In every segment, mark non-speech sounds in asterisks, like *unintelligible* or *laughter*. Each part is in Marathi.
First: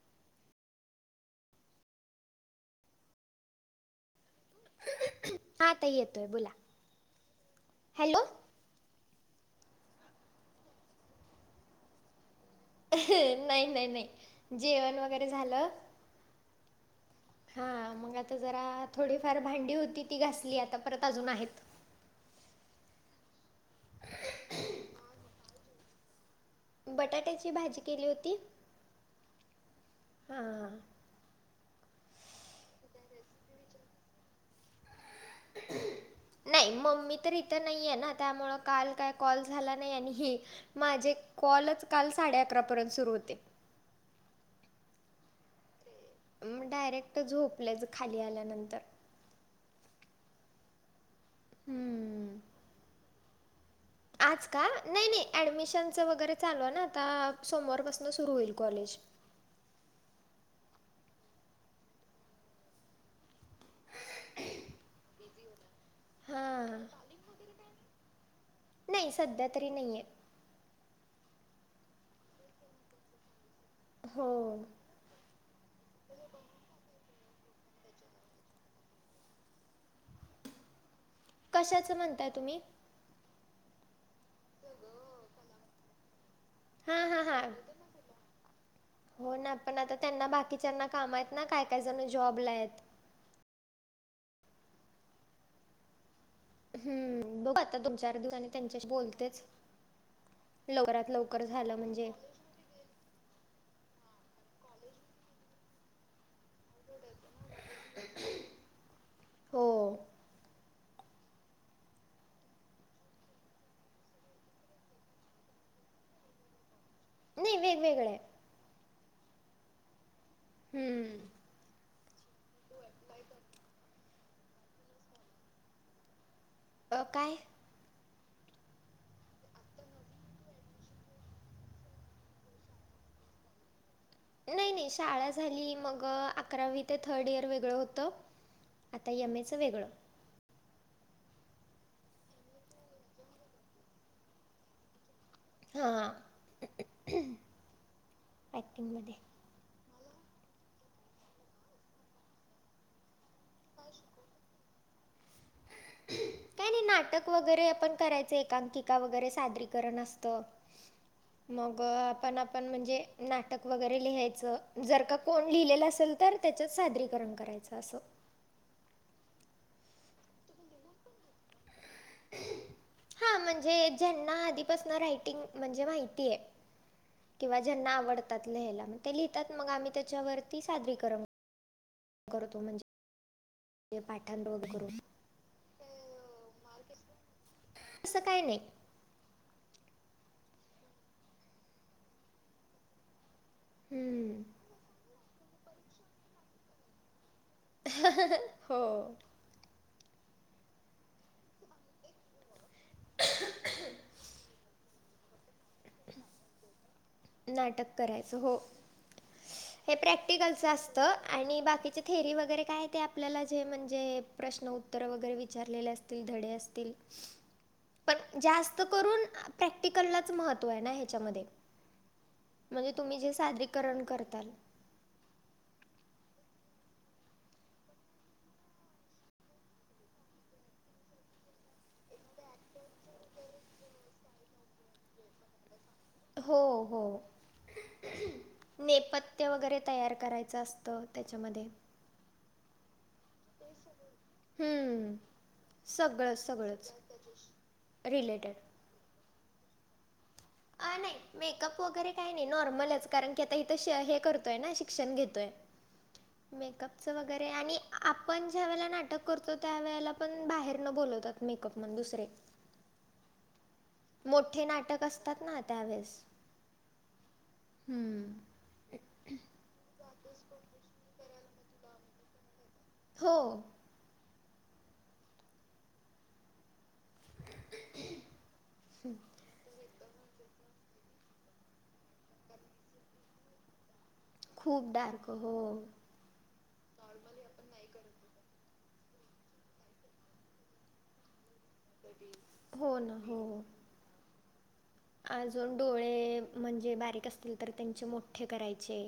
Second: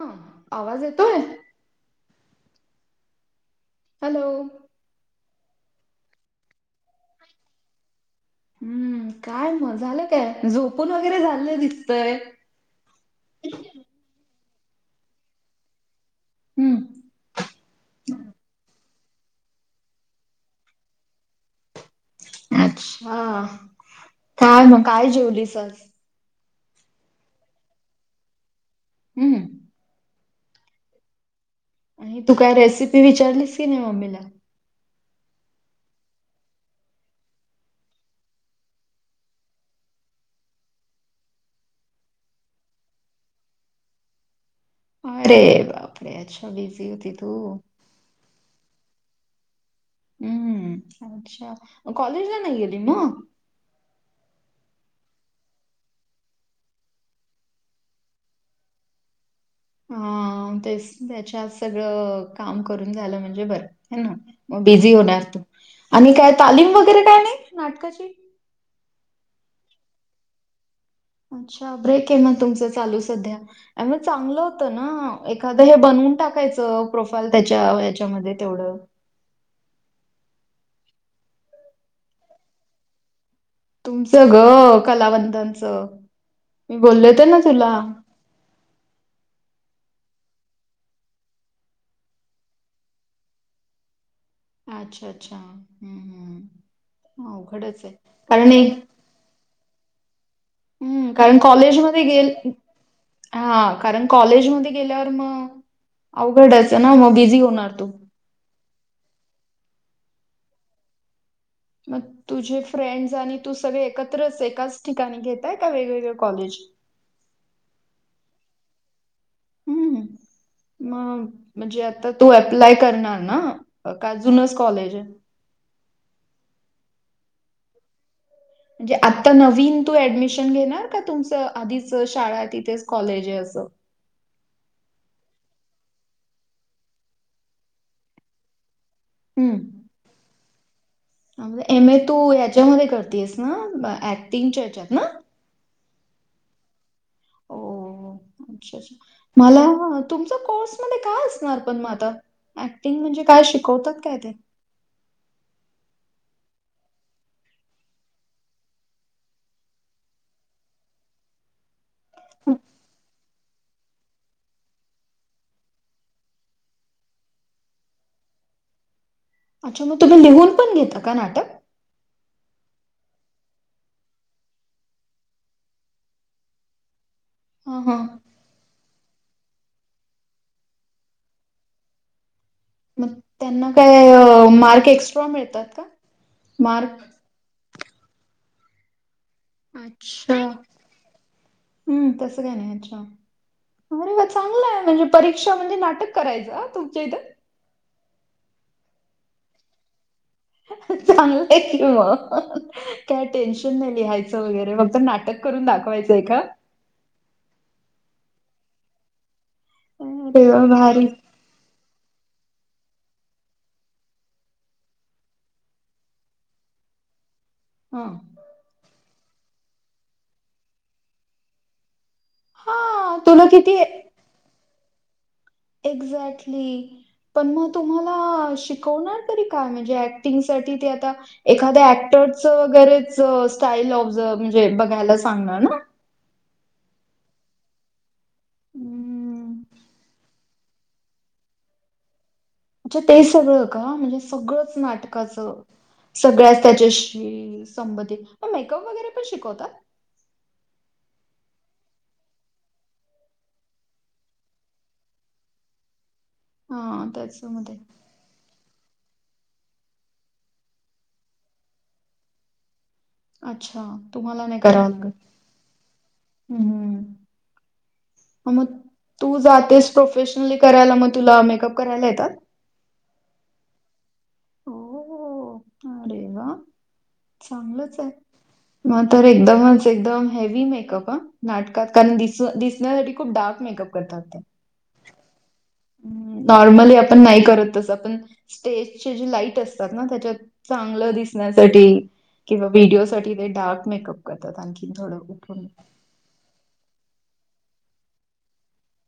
हं आवांज येतो यं हॅलो हां ताई येतोय बोलां हॅलो हम्मं कायं म झालं कायं झोपूंन वगैरें झालेलं दिसतंय. नाहीं नाहीं नाहीं जेवणं वगैरें झालं हम्मं हां मंग आंता जरां थोडीफांर भांडी होती ती घासली आंता परंत अजूंन आहेतं. अच्छा कायं मं कायं जेवलीस आंज बटाट्यांची भाजी केली होती. हम्मं हां हां हां आणि तूं कायं रेसिपी विचारलीस की नाहीं मम्मीला *unintelligible* नाहीं मम्मी तरं इथं नाहीये नां त्यामुळं कांल कायं कॉल झालां नाहीं आणि हे माझे कॉलचं कांल साडे अकरां पर्यंत सुरूं होते. अरे बापरे अच्छा बिझी होती तूं खांली आल्यांनंतर हम्म अच्छा हम्म. कॉलेजला नाही गेली मग आज का नाही नाही ऍडमिशनच वगैरे चालू ना आता सोमवारपासन सुरू होईल कॉलेज. हा तेच त्याच्यात सगळं काम करून झालं म्हणजे बर हो ना मग बिझी होणार तू. आणि काय तालीम हां वगैरे काय नाही नाटकाची. नाही सध्या तरी नाहीये. अच्छा ब्रेक आहे मग तुमच चालू सध्या, अरे मग चांगलं हो होत ना. एखादं हे बनवून टाकायचं प्रोफाईल त्याच्या याच्यामध्ये तेवढं. कशाच म्हणताय तुम्ही. तुमचं ग कलावंदनच, मी हां बोलले हां होते ना हां तुला. हो ना पण आता त्यांना बाकीच्याना काम आहेत, ना काय काय जण जॉबला आहेत. अच्छा, अच्छा, हम्म. हम्म, बघु आता अवघडच आहे दोन, चार दिवसांनी त्यांच्याशी बोलतेच. लवकरात हम्, कारण लवकर झालं कॉलेजमध्ये म्हणजे गेल हा कारण कॉलेजमध्ये गेल्यावर, मग अवघडच ना मग बिझी होणार तू. हो मग तुझे फ्रेंड्स आणि तू सगळे एकत्रच एकाच ठिकाणी घेताय का वेगवेगळे कॉलेज. नाही, वेगवेगळ्या. हम्म, हम्म, मग. म्हणजे आता तू अप्लाय करणार ना, का जूनच कॉलेज आहे. अ काय. म्हणजे आता नवीन तू ऍडमिशन घेणार का, तुमचं आधीच शाळा आहे तिथेच कॉलेज आहे असं. नाही नाही, शाळा झाली मग अकरावी ते थर्ड इयर वेगळं होतं. आता एम ए चं वेगळ. हम्म एम ए तू याच्यामध्ये करतीयेस ना, ऍक्टिंगच्या हच्यात ना. हां हो, अच्छा ॲक्टिंगमध्ये अच्छा मला तुमचा कोर्स मध्ये काय असणार पण मग आता. ऍक्टिंग म्हणजे काय शिकवतात काय ते. काय. नाटक वगैरे आपण करायच, एकांकिका वगैरे सादरीकरण असत. मग आपण, आपण म्हणजे नाटक. नाटक वगैरे लिहायचं, जर का कोण लिहिलेलं असेल तर, त्याच्यात सादरीकरण करायचं असं. अच्छा, मग तुम्ही लिहून पण घेता का नाटक. *inaudible* हा, म्हणजे ज्यांना आधीपासन रायटिंग म्हणजे माहिती आहे. किंवा हा ज्यांना हा आवडतात लिहायला, मग ते लिहितात मग आम्ही त्याच्यावरती सादरीकरण. करतो म्हणजे. मग, त्यांना काय पाठांरोध करू मार्क एक्स्ट्रा मिळतात का मार्क. असं काय नाही. अच्छा, हम्म तस काय नाही अच्छा. अरे वा, हम्म चांगलंय म्हणजे परीक्षा म्हणजे नाटक करायचं हां, तुमच्या इथं. हो. चांगलंय कि मग, काय टेन्शन नाही लिहायचं वगैरे, फक्त नाटक. करून दाखवायचंय का. नाटक करायचं हो, हे अरे वाह! प्रॅक्टिकलचं भारी. असतं. आणि बाकीचे थेरी वगैरे काय आहे. ते आपल्याला जे म्हणजे प्रश्न उत्तर वगैरे विचारलेले असते. धडे असतील. हा पण जास्त करून प्रॅक्टिकलाच महत्व आहे. ना ह्याच्या मध्ये म्हणजे तुम्ही हां, जे तुला किती सादरीकरण करताल. एक्झॅक्टली पण मग तुम्हाला शिकवणार तरी काय? म्हणजे ऍक्टिंग साठी ते आता एखाद्या ऍक्टरच गैरेच स्टाईल ऑफजर म्हणजे बघायला सांगणार ना? हो हो नेपथ्य हम्म. वगैरे ते तयार करायचं असतं. त्याच्यामध्ये अच्छा! ते सगळं का? म्हणजे सगळंच हं. नाटकाच सगळं, सगळ्याच सगळंच त्याच्याशी संबंधित म रिलेटेड. मेकअप वगैरे पण शिकवतात.? आ नाही. मेकअप वगैरे काही नाही. नॉर्मलच कारण की आता इथं हे करतोय. ना शिक्षण घेतोय. मेकअपच हां, वगैरे त्याच्यामध्ये. आणि आप आपण ज्या वेळेला नाटक करतो. त्या वेळेला पण बाहेर न बोलवतात. मेकअप मॅन दुसरे *inaudible* अच्छा! तुम्हाला नाही. करा येतात ना त्यावेळेस मग हम्म तू जातेस प्रोफेशनली करायला. मग तुला मेकअप करायला येतात? हो हो अरे वा! चांगलच हे. मग तर एकदमच एकदम हेवी मेकअप हं नाटकात कारण दिस दिसण्यासाठी खूप डार्क मेकअप करतात. खूप डार्क हो नॉर्मली आपण नाही. करत तस पण स्टेज जी लाईट असतात. ना त्याच्यात चांगलं दिस दिसण्यासाठी किंवा हो व्हिडिओ ना साठी हो ते डार्क मेकअप करतात. आणखी थोडं उठून अजून डोळे म्हणजे बारीक असतील. तर त्यांचे मोठे करायचे.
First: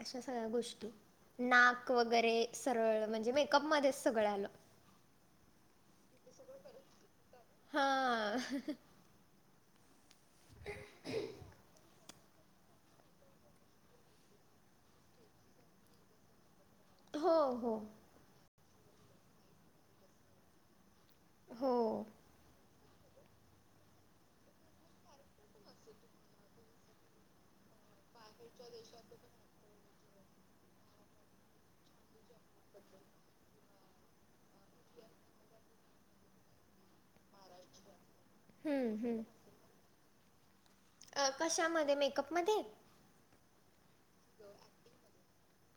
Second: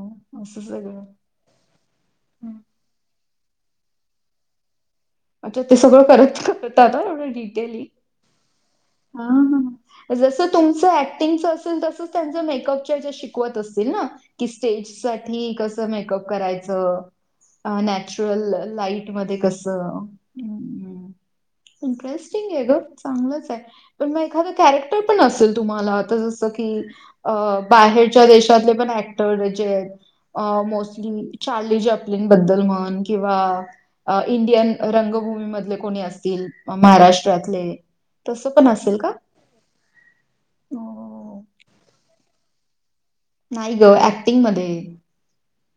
अशा सगळ्या असं गोष्टी सगळं. नाक वगैरे हं. सरळ म्हणजे मेक कअप मध्येच सगळं आलं. अच्छा! ते सगळं करता करताना. एवढं डिटेली हां हा ह जसं तुमचं ऍक्टिंगच असेल. तसं त्यां मेकअप च्याजा शिकवत असतील. ना की स्टेज साठी कस मेकअप करायच. हो नॅचरल लाईट मघ्ये कसं हो इंटरेस्टिंग आहे गं! चांगलंच आहे. पण मग एखादं कॅरेक्टर पण असेल. तुम्हाला आता जसं की! अ बाहेरच्या देशातले पण ऍक्टर जे आहेत. मोस्टली चार्ली जपली बद्दल म्हण किंवा? इंडियन रंगभूमी मधले कोणी असतील. महाराष्ट्रातले तसं पण हम्म, असेल का? हम्म. अ, कशामध्ये मेकअप मध्ये? नाही गं ऍक्टिंग मध्ये!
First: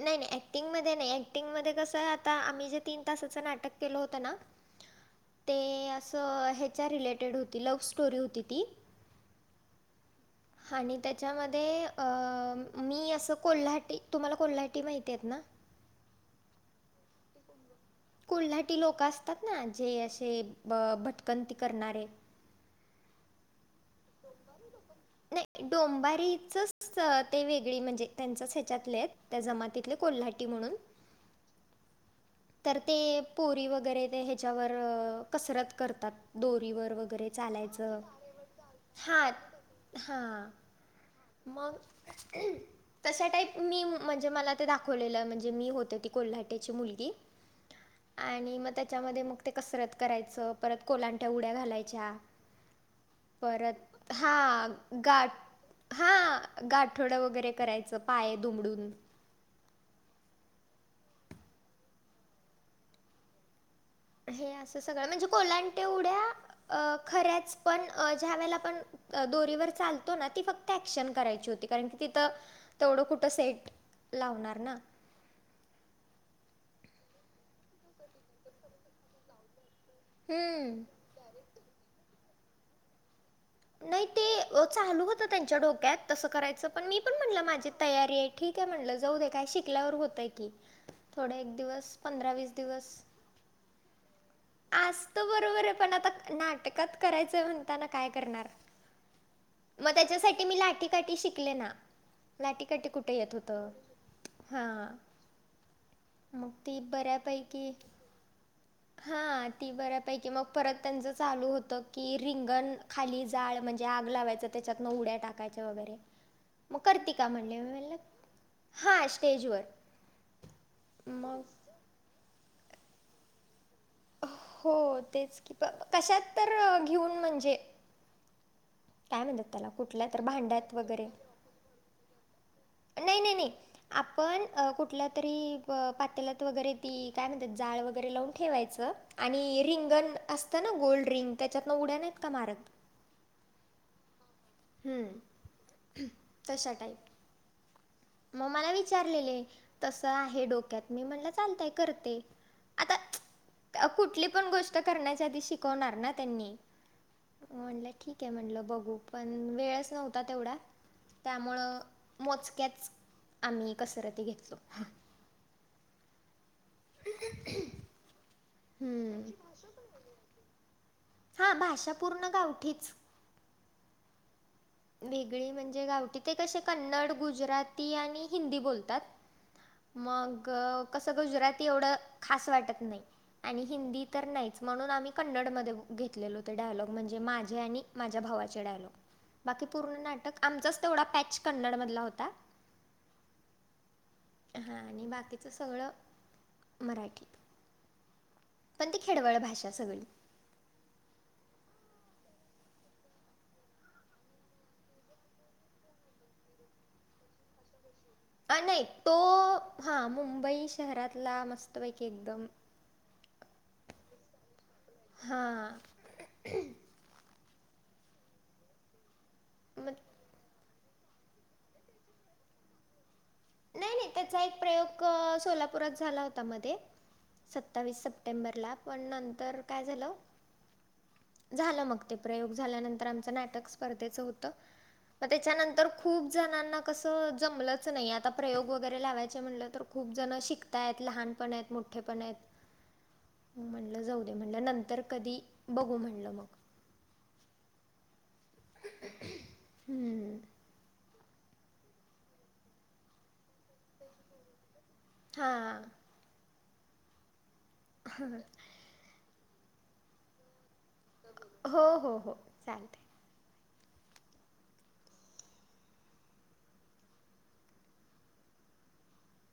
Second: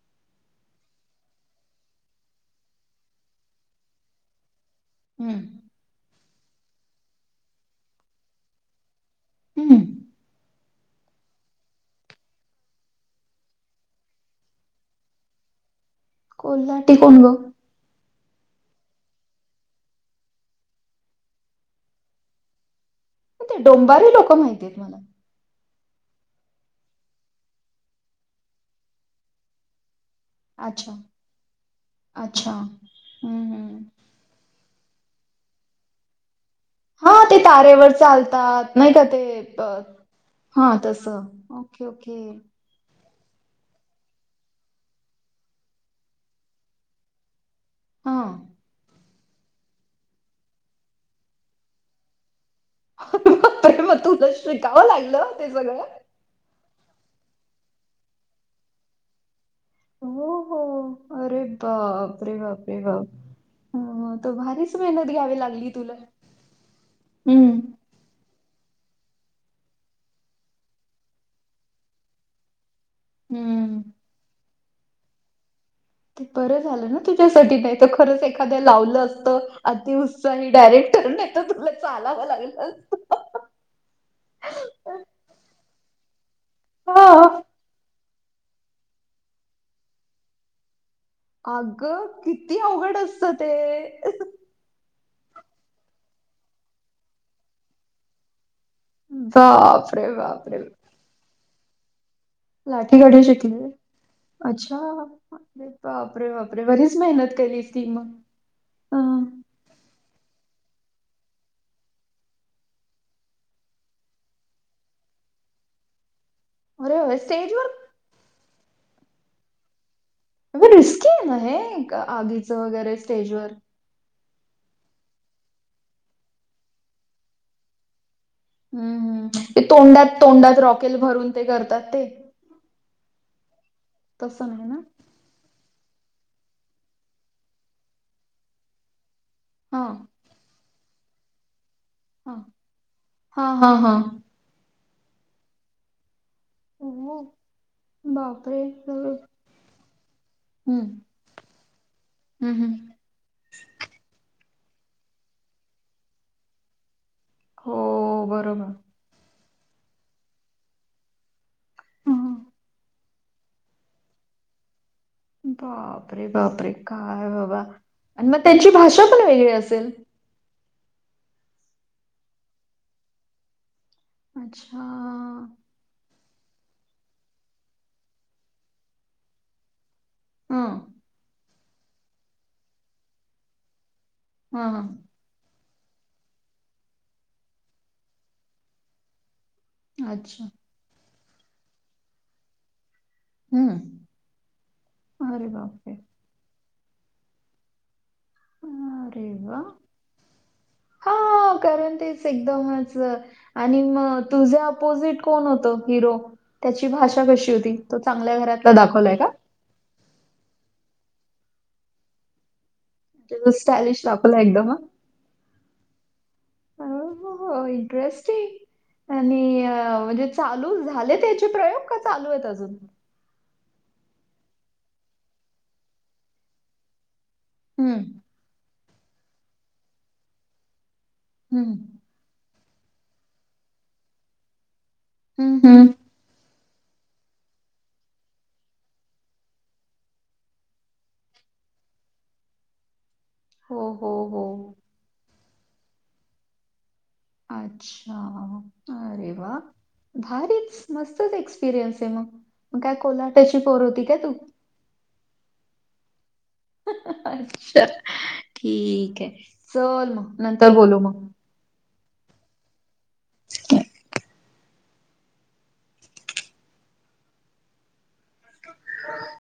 नाही नाही. ऍक्टिंगमध्ये नाही ऍक्टिंगमध्ये कसं आता आम्ही जे तीन तासाचं नाटक केलं होतं ना! ह *inaudible* हम्म ते असं ह्याच्या रिलेटेड होती. लव्ह स्टोरी होती. ती हम्म आणि त्याच्यामध्ये अ मी असं कोल्हाटी तुम्हाला कोल्हाटी माहिती आहेत ना कोल्हाटी कोण गं कोल्हाटी लोक असतात ना जे असे भटकंती करणारे. ते डोंबारी लोक माहिती आहेत मला डोंबारीचच ते वेगळी म्हणजे त्यांचच ह्याच्यातले आहेत त्या जमातीतले कोल्हाटी. म्हणून अच्छा, अच्छा. तर ते हं, पोरी हं. वगैरे ते त्याच्यावर कसरत करतात दोरीवर हा वगैरे ते तारेवर चालायचं चालतात नाही का ते हां हां हा तसं मग ओके, ओके. तशा टाईप मी म्हणजे मला ते दाखवलेलं म्हणजे मी होत ती कोल्हाट्याची मुलगी. हां. आणि मग त्याच्यामध्ये मग ते कसरत करायचं परत कोलांट्या उड्या घालायच्या. बापरे! परत मग तुला हा शिकावं गाठ लागलं ते सगळं? हा गाठोडं वगैरे करायचं पाय दुमडून हो हो अरे बापरे बापरे बाप अ, तर हे भारीच असं मेहनत सगळं म्हणजे घ्यावी लागली कोलांटे तुला. उड्या अ खऱ्याच हं, पण ज्या वेळेला आपण दोरीवर चालतो ना ती फक्त ऍक्शन करायची होती कारण की तिथं तेवढं कुठं सेट हं. लावणार ना ते बरं झालं ना तुझ्यासाठी नाही तर खरंच एखाद्या लावलं असतं अती उत्साही हम्म डायरेक्टर नाहीतर तुला चालावं लागलं असत. नाही ते चालू होतं त्यांच्या डोक्यात तस करायचं पण मी पण हां. म्हणलं माझी तयारी ये ठीक आहे म्हणलं जाऊ दे काय शिकल्यावर होतय की थोड एक दिवस अगं, पंधरा वीस किती दिवस अवघड असतं ते आसत बरोबर ये पण आता नाटकात करायचंय म्हणताना काय करणार म बापरे त्याच्यासाठी मी बापरे लाठीकाठी शिकले ना लाटीकाठी कुठे लाठीकाठी येत होतं. शिकली अच्छा हां बापरे बापरे मग बापरे ती बरीच मेहनत केलीस की मग हा हं. ती बऱ्यापैकी मग परत त्यांचं चालू होत की रिंगण खाली जाळ म्हणजे आग लावायच त्याच्यातन उड्या टाकायच वगैरे मग अरे करती वा, का म्हणले स्टेजवर मी म्हटल हा स्टेजवर अगं रिस्की ये ना मग हे आगीचं वगैरे स्टेजवर. हो तेच की कशात तर घेऊन म्हणजे हम् हम काय हम म्हणतात ते त्याला कुठल्या तोंडात तर तोंडात भांड्यात रॉकेल वगैरे. भरून ते करतात ते नाही नाही नाही आपण तसं नाही ना कुठल्या तरी पातेलात वगैरे ती काय म्हणतात जाळ वगैरे लावून ठेवायचं आणि हा रिंगण असतं ना गोल रिंग त्याच्यात ना उड्या नाही ह हा हा हा हमम तशा टाईप हो मग मला विचारलेले तसं आहे डोक्यात मी म्हणलं चालतय करते. हम् हम् आता कुठली पण गोष्ट करण्याच्या आधी शिकवणार ना त्यांनी हो म्हणलं ठीक ये म्हणलं बरोबर बघू पण वेळच नव्हता तेवढा त्यामुळं हं. मोजक्याच आम्ही कसरती घेयचो. बापरे बापरे काय बाबा आणि मग त्यांची भाषा पण हम्म. वेगळी असेल! हा भाषा पूर्ण गावठीच. अच्छा वेगळी म्हणजे गावट ते कसे कन्नड, गुजराती आणि हिंदी बोलतात. मग हां कस गुजराती एवढं खास वाटत नाही आणि हिंदी तर नाहीच हां हां म्हणून आम्ही कन्नडमध्ये घेतलेलो ते डायलॉग म्हणजे माझे आणि माझ्या भावाचे डायलॉग बाकी पूर्ण नाटक अच्छा आमचाच तेवढा पॅच कन्नडमधला होता. हम्म हा आणि अरे बाकीचं सगळं बापरे मराठी पण ती अरे खेडवळ वा भाषा सगळी हा करन तेच एकदमच आणि म तुझे अपोजिट कोण होतं हिरो त्याची भाषा कशी होती? तो चांगल्या घरातला दाखवलाय का? हा मुंबई शहरातला मस्तपैकी एकदम स्टायलिश दाखवला एकदम हा हो हो हो इंटरेस्टिंग आणि मग म्हणजे चालू झाले त्याचे प्रयोग? का चालू आहेत अजून नाही नाही त्याचा एक प्रयोग सोलापूरात झाला होता मध्ये, सत्तावीस हम्म सप्टेंबरला पण नंतर काय झालं झालं मग. हम्म प्रयोग झाल्यानंतर आमच नाटक स्पर्धेच होत मग हम्म त्याच्यानंतर हम्म. खूप जणांना कसं जमलंच नाही आता प्रयोग वगैरे लावायचे म्हटलं तर खूप जण शिकताय आहेत लहानपण आहेत मोठे पण आहेत. हो म्हटलं हो जाऊ दे म्हणलं हो नंतर कधी बघू म्हणलं मग अच्छा, अरे वा! हम्म. भारीच मस्तच एक्सपिरियन्स आहे मग मग काय कोल्हाट्याची पोर होती काय तू? हा अच्छा हा ठीक आहे चल मग नंतर बोलू मग. हो हो हो चालतय. *unintelligible*